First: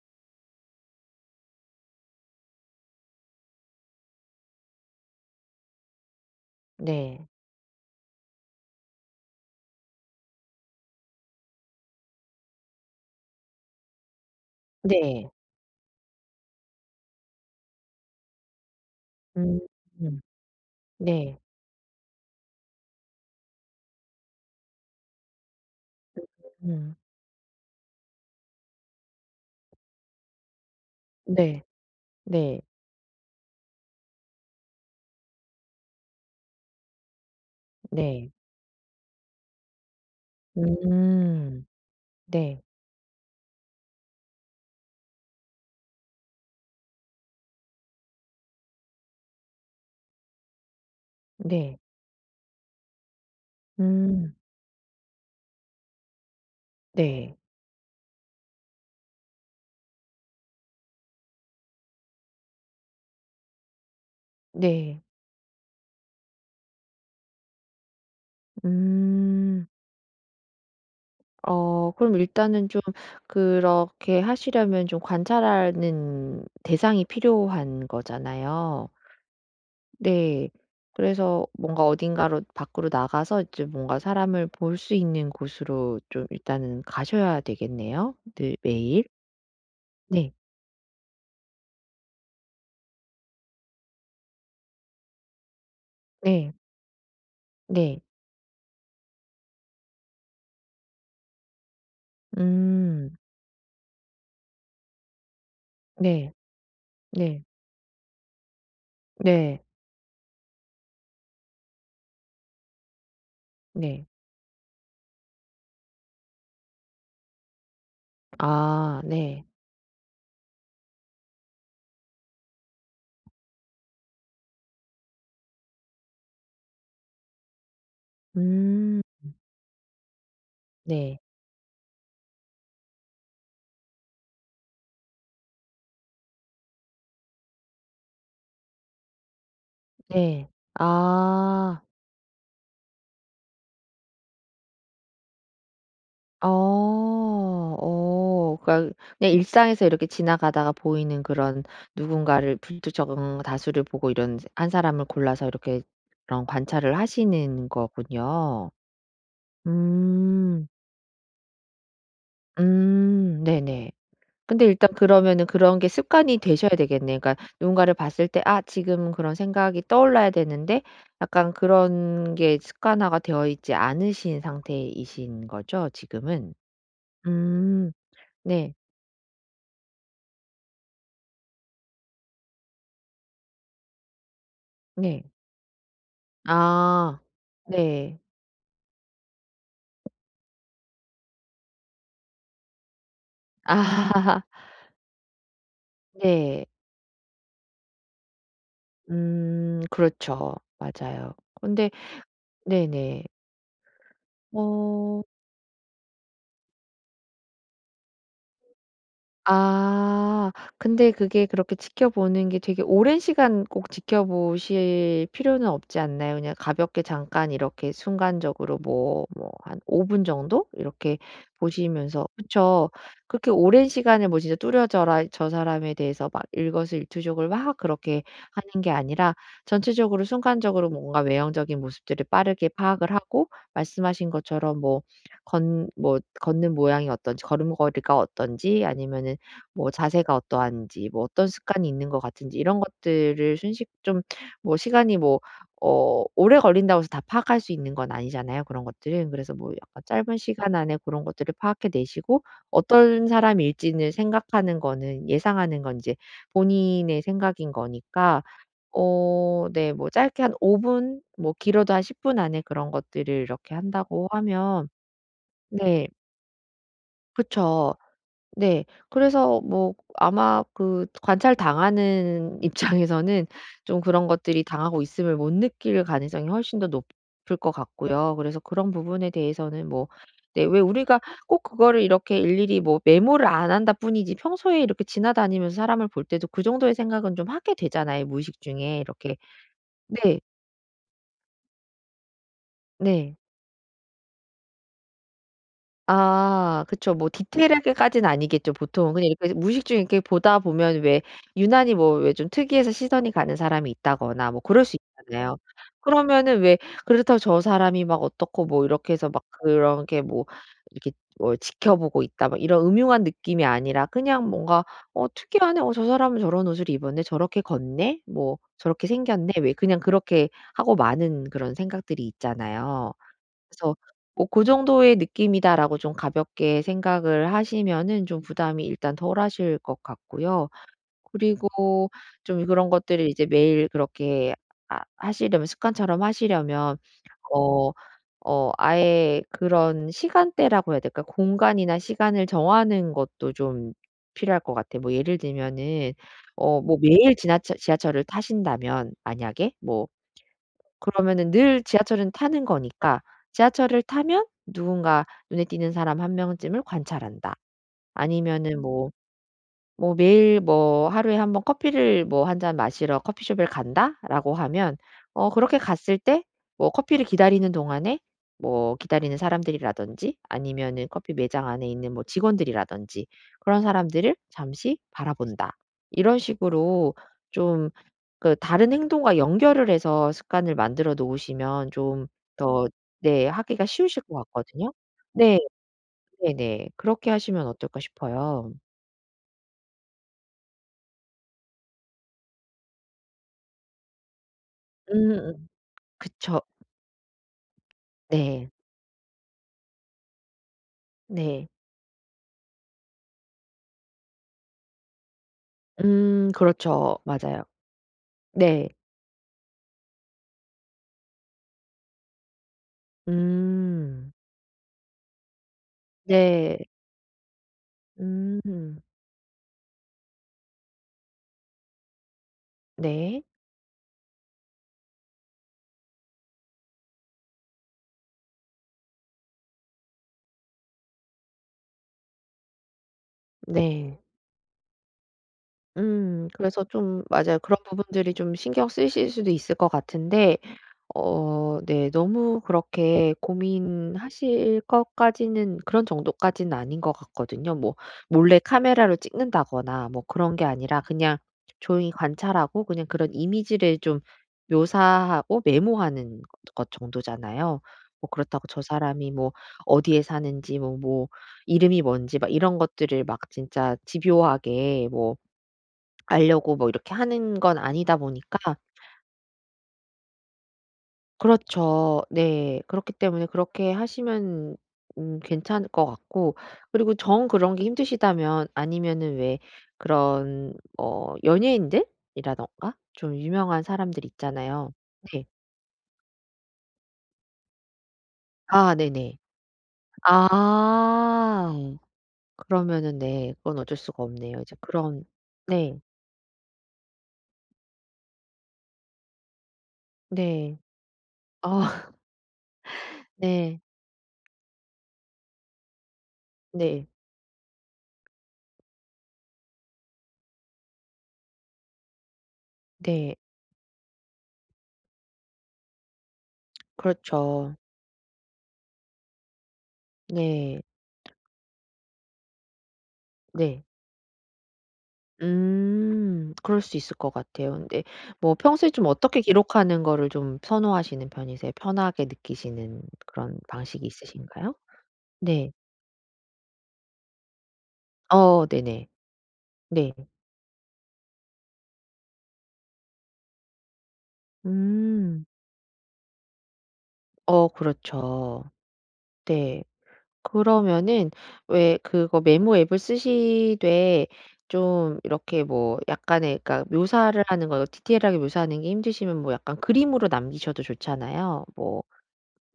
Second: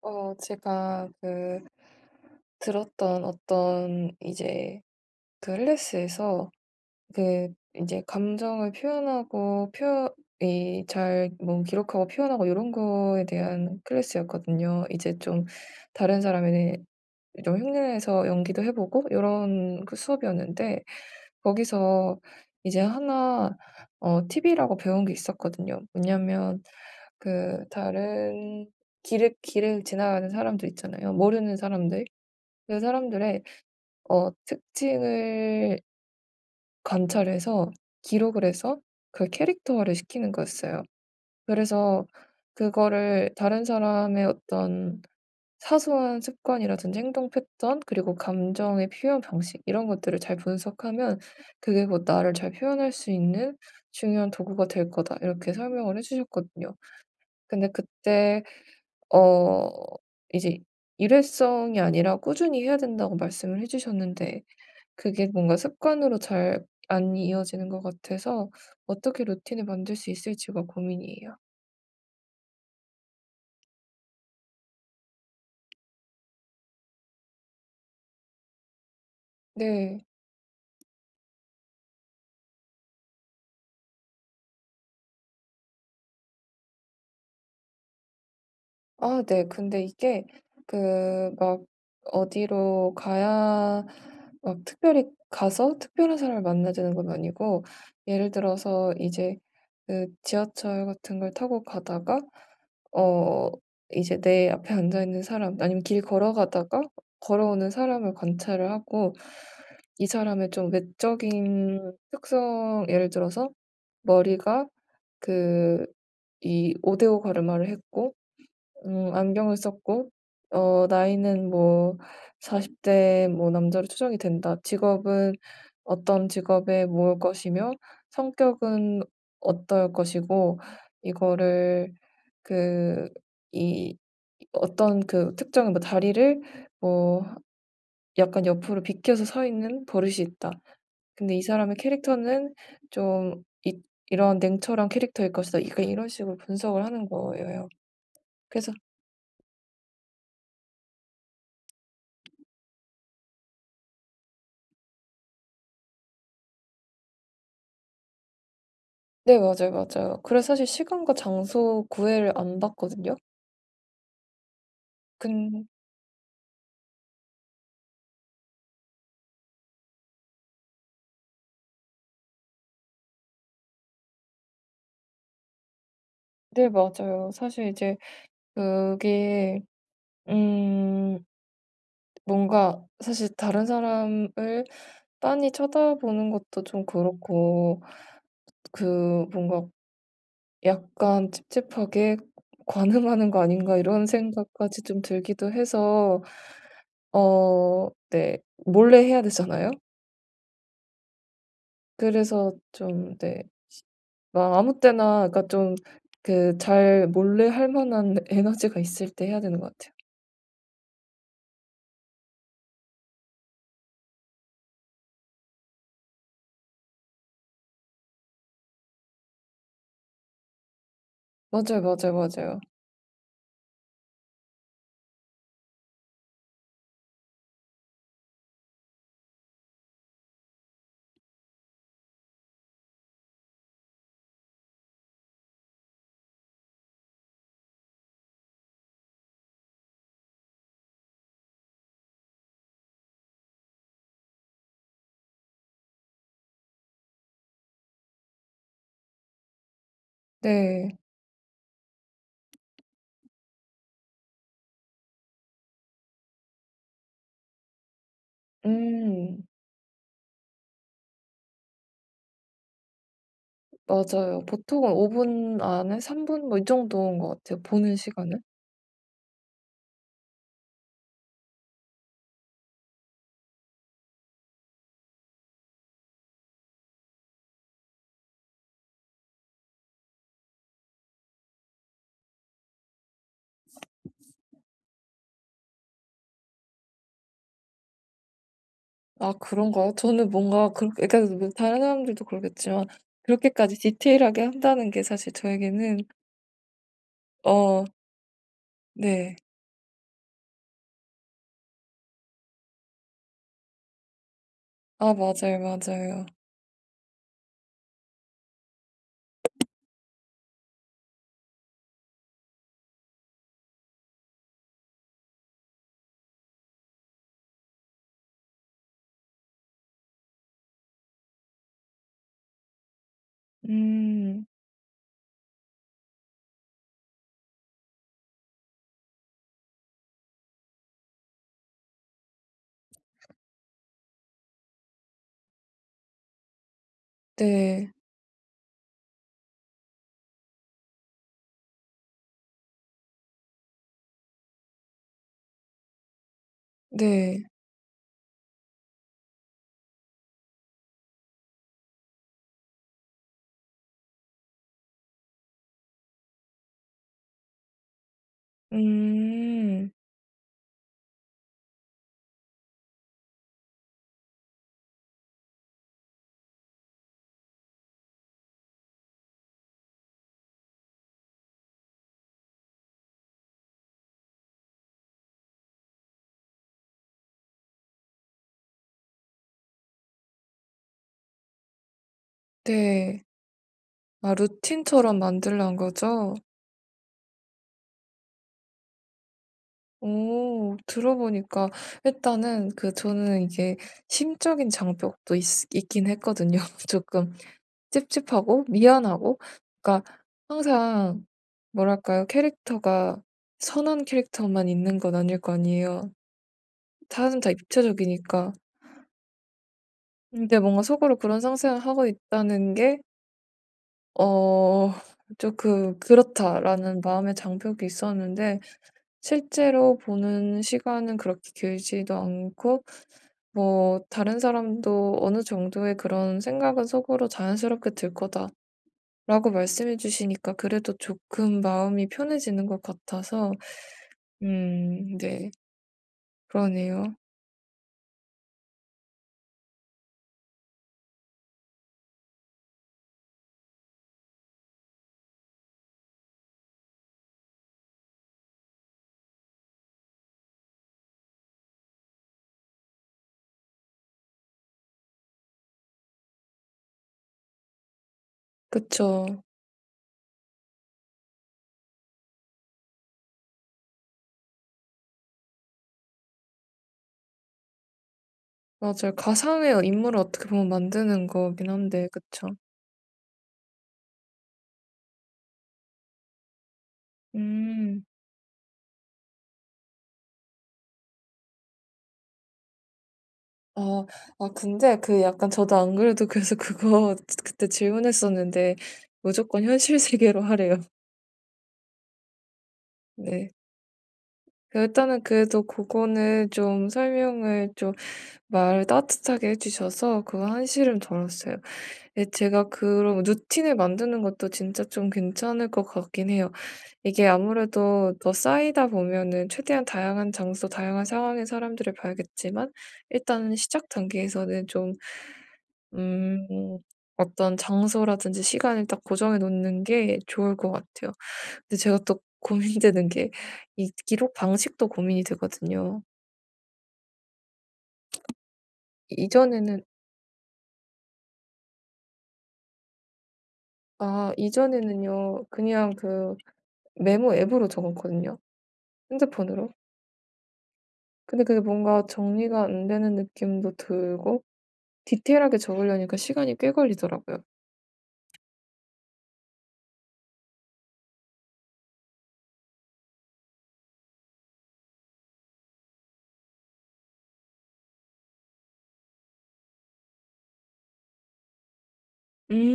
제가 그 들었던 어떤 이제 그 클래스에서 네. 그 이제 감정을 표현하고 표 이 잘뭐 기록하고 표현하고 이런 거에 대한 클래스였거든요. 이제 네. 좀 다른 사람에 좀 흉내내서 연기도 해보고 이 음. 런 그 음. 수업이었는데 네. 거기서 이제 하나 팁이라고 배운 게 있었거든요. 뭐냐면 음. 그 다른 길을 지나가는 사람들 있잖아요. 모르는 네. 사람들. 네. 그 사람들의 특징을 관찰해서 네. 기록을 해서 그 캐릭터화를 시키는 거였어요. 음. 그래서 네. 그거를 다른 사람의 어떤 사소한 습관이라든지 행동 패턴 그리고 감정의 표현 방식 이런 것들을 잘 분석하면 네. 그게 곧 나를 잘 표현할 수 있는 중요한 음. 도구가 될 거다. 이렇게 설명을 해 주셨거든요. 네. 근데 그때 어 이제 일회성이 아니라 꾸준히 해야 된다고 말씀을 해 주셨는데 네. 그게 뭔가 습관으로 잘 안 이어지는 것 같아서 어떻게 루틴을 음. 만들 수 있을지가 고민이에요. 그럼 일단은 좀 그렇게 하시려면 좀 관찰하는 대상이 필요한 거잖아요. 네. 네. 그래서 뭔가 어딘가로 밖으로 나가서 이제 뭔가 사람을 볼 수 있는 곳으로 좀 일단은 가셔야 되겠네요, 늘 매일. 아 네. 근데 이게 네. 그 막 어디로 가야 막 특별히 가서 특별한 사람을 네. 만나야 되는 건 아니고 네. 예를 들어서 이제 그 지하철 같은 걸 타고 가다가 음. 어 이제 내 앞에 앉아 있는 사람 아니면 길 네. 걸어가다가 네. 걸어오는 사람을 관찰을 하고 네. 이 사람의 좀 외적인 특성 예를 들어서 네. 머리가 그 이 5:5 가르마를 했고 아 네. 안경을 썼고 나이는 뭐 40 대 뭐 남자로 추정이 된다. 직업은 어떤 직업에 모을 것이며 음. 성격은 어떨 것이고 네. 이거를 그 이 어떤 그 특정 뭐 다리를 뭐 약간 옆으로 비켜서 서 있는 버릇이 네. 있다. 근데 이 사람의 아. 캐릭터는 좀 이 이런 냉철한 캐릭터일 것이다. 약간 이런 식으로 어. 분석을 하는 거예요. 어. 그래서 그러니까 그냥 일상에서 이렇게 지나가다가 보이는 그런 누군가를 불특정 다수를 보고 이런 한 사람을 골라서 이렇게 그런 관찰을 하시는 거군요. 네 맞아요, 맞아요. 그래서 사실 음. 시간과 장소 구애를 안 받거든요. 음. 네네. 근데 일단 그러면은 근 그런 게 습관이 되셔야 되겠네요. 그러니까 누군가를 봤을 때 '아 지금 그런 생각이 떠올라야 되는데.' 약간 그런 게 습관화가 되어 있지 않으신 상태이신 거죠 지금은? 네 맞아요. 사실 음. 이제 네. 그게 음 뭔가 사실 다른 사람을 네. 빤히 쳐다보는 것도 좀 아. 그렇고 네. 그 뭔가 약간 찝찝하게 '관음하는 거 아닌가.' 이런 아. 생각까지 좀 들기도 해서 네. 네 몰래 해야 되잖아요. 음. 그렇죠. 맞아요. 근데 그래서 좀 네네. 네. 막 아무 어. 때나 그러니까 좀 그 잘 몰래 할 만한 에너지가 있을 때 해야 되는 것 같아요. 아. 근데 그게 그렇게 지켜보는 게 되게 오랜 시간 꼭 지켜보실 필요는 없지 않나요? 그냥 가볍게 잠깐 이렇게 순간적으로 뭐 뭐 한 5분 정도 이렇게 맞아요, 맞아요, 보시면서 맞아요. 그쵸. 그렇게 오랜 시간을 뭐 진짜 뚜려져라 저 사람에 대해서 막 일거수일투족을 막 그렇게 하는 게 아니라 전체적으로 순간적으로 뭔가 외형적인 모습들을 빠르게 파악을 하고 말씀하신 것처럼 뭐 걷 뭐 걷는 모양이 어떤지 걸음걸이가 어떤지 아니면은 뭐 자세가 어떠한지 뭐 어떤 습관이 있는 것 같은지 이런 것들을 순식 좀 뭐 시간이 뭐 오래 걸린다고 해서 다 파악할 수 있는 건 아니잖아요 그런 것들은. 그래서 뭐 약간 짧은 시간 안에 네. 고런 것들을 파악해 내시고 어떤 사람일지는 생각하는 거는 예상하는 건 이제 본인의 생각인 거니까 음. 네 뭐 짧게 한 5분 뭐 길어도 한 10분 안에 그런 것들을 이렇게 한다고 맞아요. 하면 보통은 5분 안에 네. 3분 뭐 이 정도인 것 같아요, 그쵸. 보는 시간은. 네. 그래서 뭐 아마 그 관찰당하는 입장에서는 좀 그런 것들이 당하고 있음을 못 느낄 가능성이 훨씬 더 높을 것 같고요. 그래서 그런 부분에 대해서는 뭐 네 왜 우리가 꼭 그거를 이렇게 일일이 뭐 메모를 안 한다 뿐이지 평소에 이렇게 지나다니면서 사람을 볼 때도 그 정도의 생각은 좀 하게 되잖아요, 무의식 중에 아 이렇게. 그런가요? 저는 네. 뭔가 그렇게 그러니까 뭐 다른 사람들도 그러겠지만 네. 그렇게까지 디테일하게 한다는 게 사실 저에게는 아 그쵸. 뭐 어 디테일하게까지는 아니겠죠 보통은. 그냥 네. 이렇게 무의식 중에 이렇게 보다 보면 왜 유난히 뭐 왜 좀 특이해서 시선이 가는 사람이 있다거나 뭐 그럴 수 아 있잖아요. 맞아요, 맞아요. 그러면은 왜 그렇다고 저 사람이 막 어떻고 뭐 이렇게 해서 막 그런 게 뭐 이렇게 뭐 '지켜보고 있다.' 막 이런 음흉한 느낌이 아니라 그냥 뭔가 '어 특이하네. 어 저 사람은 저런 옷을 입었네. 저렇게 걷네. 뭐 저렇게 생겼네.' 왜 그냥 그렇게 하고 마는 그런 생각들이 있잖아요. 그래서 뭐 음. '고 정도의 느낌이다.'라고 좀 가볍게 생각을 하시면은 좀 부담이 일단 덜하실 것 같고요. 그리고 좀 그런 것들을 이제 매일 그렇게 아 하시려면 습관처럼 하시려면 어 네. 아예 그런 시간대라고 해야 될까? 공간이나 시간을 정하는 것도 좀 필요할 것 같아요. 뭐 예를 들면은 뭐 매일 네. 지하철을 타신다면 만약에 뭐 그러면은 늘 지하철은 타는 거니까 지하철을 타면 누군가 눈에 띄는 사람 한 명쯤을 관찰한다. 아니면은 뭐 음. 뭐 매일 뭐 '하루에 한번 커피를 뭐 한 잔 마시러 커피숍을 간다.'라고 하면 그렇게 갔을 때 뭐 커피를 기다리는 동안에 뭐 기다리는 사람들이라든지 아니면은 커피 매장 안에 있는 뭐 직원들이라든지 그런 사람들을 잠시 바라본다. 이런 식으로 좀 그 다른 행동과 연결을 해서 습관을 만들어 놓으시면 좀 더 네. 네 하기가 쉬우실 것 아 같거든요. 루틴처럼 네. 만들란 거죠? 네네. 그렇게 하시면 어떨까 싶어요. 오 들어보니까 일단은 그 저는 이게 심적인 장벽도 있 음음. 있긴 했거든요. 그쵸. 조금 찝찝하고 네. 미안하고 그러니까 항상 네. 뭐랄까요? 캐릭터가 선한 캐릭터만 있는 건 아닐 거 아니에요. 그렇죠. 다람다 맞아요. 입체적이니까. 네. 근데 뭔가 속으로 그런 상상을 하고 있다는 게 음. 어 '조금 네. 그렇다.'라는 마음의 장벽이 있었는데 음. 실제로 보는 시간은 그렇게 길지도 않고 네. 뭐 '다른 사람도 어느 정도의 그런 생각은 속으로 자연스럽게 들 거다.'라고 말씀해 주시니까 그래도 조금 마음이 편해지는 것 같아서 네. 네 음. 그래서 그러네요. 좀 맞아요. 그런 부분들이 좀 신경 쓰이실 수도 있을 것 같은데 네. 너무 그렇게 고민하실 것까지는 그런 정도까지는 아닌 것 같거든요. 뭐 몰래 카메라로 찍는다거나 뭐 그런 게 아니라 그냥 조용히 관찰하고 그냥 그런 이미지를 좀 묘사하고 메모하는 것 정도잖아요. 뭐 그렇다고 저 그쵸. 사람이 뭐 어디에 사는지 뭐 이름이 뭔지 막 이런 것들을 막 진짜 집요하게 뭐 알려고 뭐 이렇게 하는 건 아니다 보니까 맞아요. 가상의 인물을 어떻게 보면 만드는 거긴 한데 그렇죠. 그쵸. 네. 그렇기 때문에 그렇게 하시면 괜찮을 것 같고 그리고 정 그런 게 음. 힘드시다면 아니면은 왜 그런 연예인들이라던가 좀 유명한 아. 사람들 아 있잖아요. 근데 그 네. 약간 저도 안 그래도 그래서 그거 그때 질문했었는데 아 네네. 무조건 현실 세계로 하래요. 아. 그러면은 네. 네. 그건 어쩔 수가 없네요. 이제 그 일단은 그런 그래도 그 네. 거는 좀 설명을 좀 말을 따뜻하게 해 주셔서 그 네. 한시름 덜었어요. 아 예 제가 그런 루틴을 네. 만드는 것도 진짜 좀 괜찮을 것 같긴 해요. 네. 이게 아무래도 더 쌓이다 보면은 최대한 다양한 장소, 다양한 상황의 사람들을 봐야겠지만 네. 일단은 시작 단계에서는 좀 음 어떤 그렇죠. 장소라든지 시간을 딱 고정해 놓는 게 좋을 것 네. 같아요. 근데 제가 또 고민되는 게 네. 이 기록 방식도 고민이 되거든요. 음. 그럴 수 있을 것 같아요. 근데 뭐 평소에 좀 어떻게 이전에는 기록하는 거를 좀 선호하시는 편이세요? 편하게 느끼시는 그런 방식이 아 있으신가요? 이전에는요. 네. 그냥 그 메모 앱으로 적었거든요, 어 네네. 핸드폰으로. 네. 근데 그게 뭔가 정리가 안 되는 느낌도 들고 음. 디테일하게 적으려니까 시간이 꽤 걸리더라고요. 어 그렇죠. 네. 그러면은 왜 그거 메모 앱을 쓰시되 좀 이렇게 뭐 약간의 그러니까 묘사를 하는 거 디테일하게 묘사하는 게 힘드시면 뭐 약간 그림으로 남기셔도 좋잖아요. 뭐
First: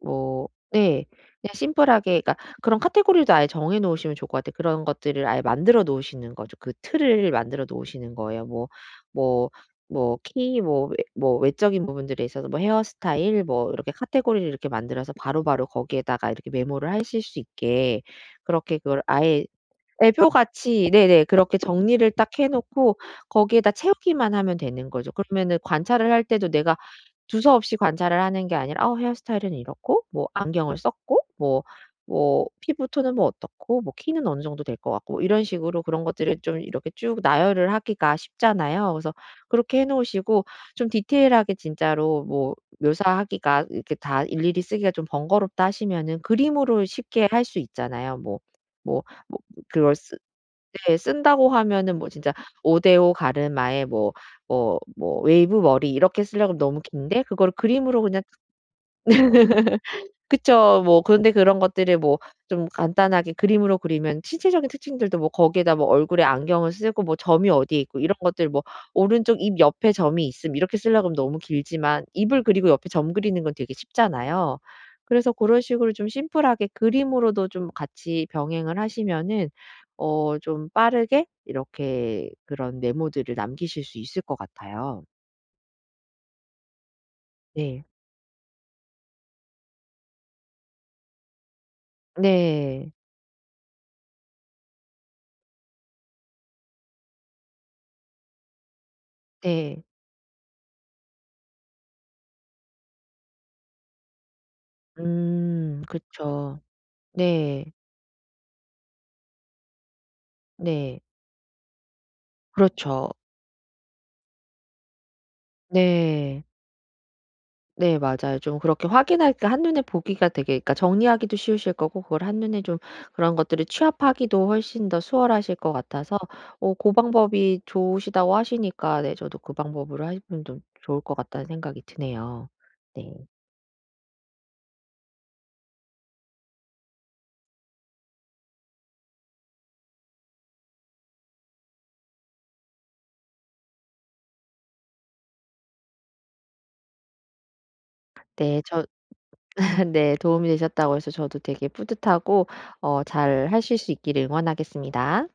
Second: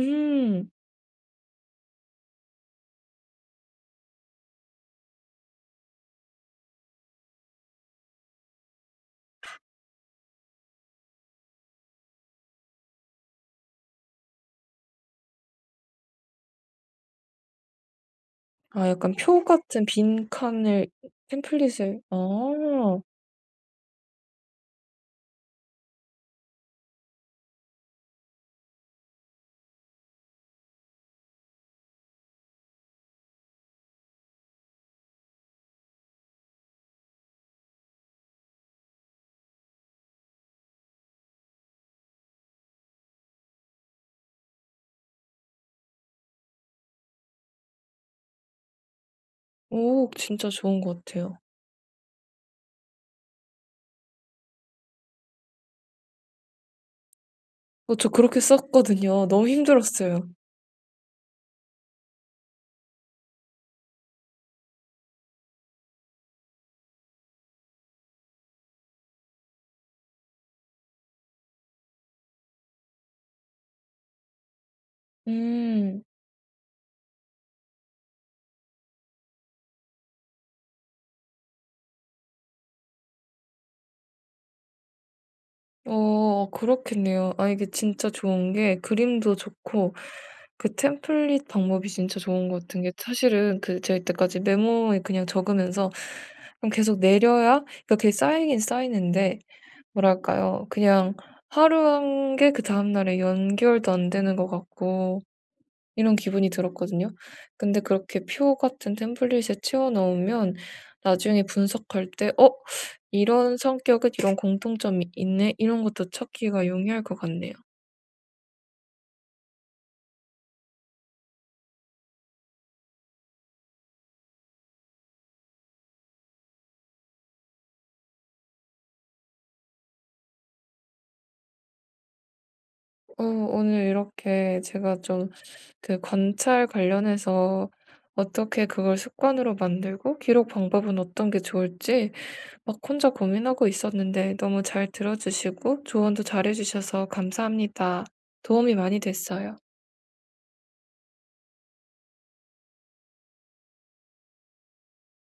네. 그냥 심플하게 그러니까 그런 카테고리도 아예 정해 놓으시면 좋을 것 같아요. 그런 것들을 아예 만들어 놓으시는 거죠. 그 틀을 만들어 놓으시는 거예요. 뭐 뭐 키 뭐 외 뭐 외적인 부분들에 있어서 뭐 헤어스타일 뭐 이렇게 카테고리를 이렇게 만들어서 바로바로 거기에다가 이렇게 메모를 하실 수 있게 그렇게 아 그걸 약간 아예 표 같은 빈칸을 애표같이 네네 그렇게 템플릿을 정리를 아. 딱 해 놓고 거기에다 채우기만 하면 되는 거죠. 그러면은 관찰을 할 때도 내가 두서없이 관찰을 하는 게 아니라 '어 헤어스타일은 이렇고 뭐 안경을 썼고 뭐 피부 톤은 뭐 어떻고 뭐 키는 어느 정도 될 것 같고.' 뭐 이런 식으로 그런 것들을 좀 이렇게 쭉 나열을 하기가 쉽잖아요. 그래서 그렇게 해 놓으시고 좀 디테일하게 진짜로 뭐 묘사하기가 이렇게 다 일일이 쓰기가 좀 번거롭다 하시면은 그림으로 쉽게 할 수 있잖아요. 뭐뭐 그걸 오 쓰 진짜 좋은 네 것 같아요. 쓴다고 하면은 뭐 진짜 5대5 가르마에 뭐 뭐 웨이브 머리 이렇게 쓰려고 하면 너무 긴데 그걸 그림으로 저 그냥 그렇게 썼거든요. 너무 힘들었어요. 그쵸. 뭐 그런데 그런 것들을 뭐 좀 간단하게 그림으로 그리면 신체적인 특징들도 뭐 거기에다 뭐 얼굴에 안경을 쓰고 뭐 점이 어디에 있고 이런 것들 뭐 오른쪽 입 옆에 점이 있음 이렇게 쓰려고 하면 너무 길지만 입을 그리고 옆에 점 그리는 건 되게 쉽잖아요. 그래서 그런 식으로 음. 좀 심플하게 그림으로도 좀 같이 병행을 하시면은 좀 빠르게 이렇게 그런 메모들을 남기실 수 있을 것 같아요. 그렇겠네요. 아 이게 네. 진짜 좋은 게 그림도 좋고 그 템플릿 방법이 진짜 좋은 것 같은 네. 게 사실은 그 제가 이때까지 메모에 그냥 적으면서 그럼 계속 내려야 그러니까 그게 쌓이긴 쌓이는데 네. 뭐랄까요? 그냥 하루 한 게 그다음 날에 연결도 안 되는 것 같고 음. 이런 기분이 그쵸. 들었거든요. 네. 근데 그렇게 표 같은 템플릿에 채워 넣으면 네. 나중에 분석할 때 '어 그렇죠. 이런 성격은 이런 공통점이 있네.' 이런 것도 네. 찾기가 용이할 것 같네요. 네 맞아요. 좀 그렇게 확인할 때 한눈에 보기가 되게 그러니까 정리하기도 쉬우실 거고 그걸 한눈에 좀 그런 것들을 취합하기도 훨씬 더 수월하실 것 같아서 고 방법이 좋으시다고 하시니까 네 저도 그 방법으로 하시면 좀 좋을 것 같다는 생각이 드네요. 네. 오늘 이렇게 제가 좀 그 관찰 관련해서 어떻게 그걸 습관으로 만들고 기록 방법은 어떤 게 좋을지 막 혼자 고민하고 있었는데 너무 잘 들어 주시고 조언도 잘해 주셔서 감사합니다. 네 도움이 저 많이 됐어요. 네 도움이 되셨다고 해서 저도 되게 뿌듯하고 잘 하실 수 있기를 응원하겠습니다.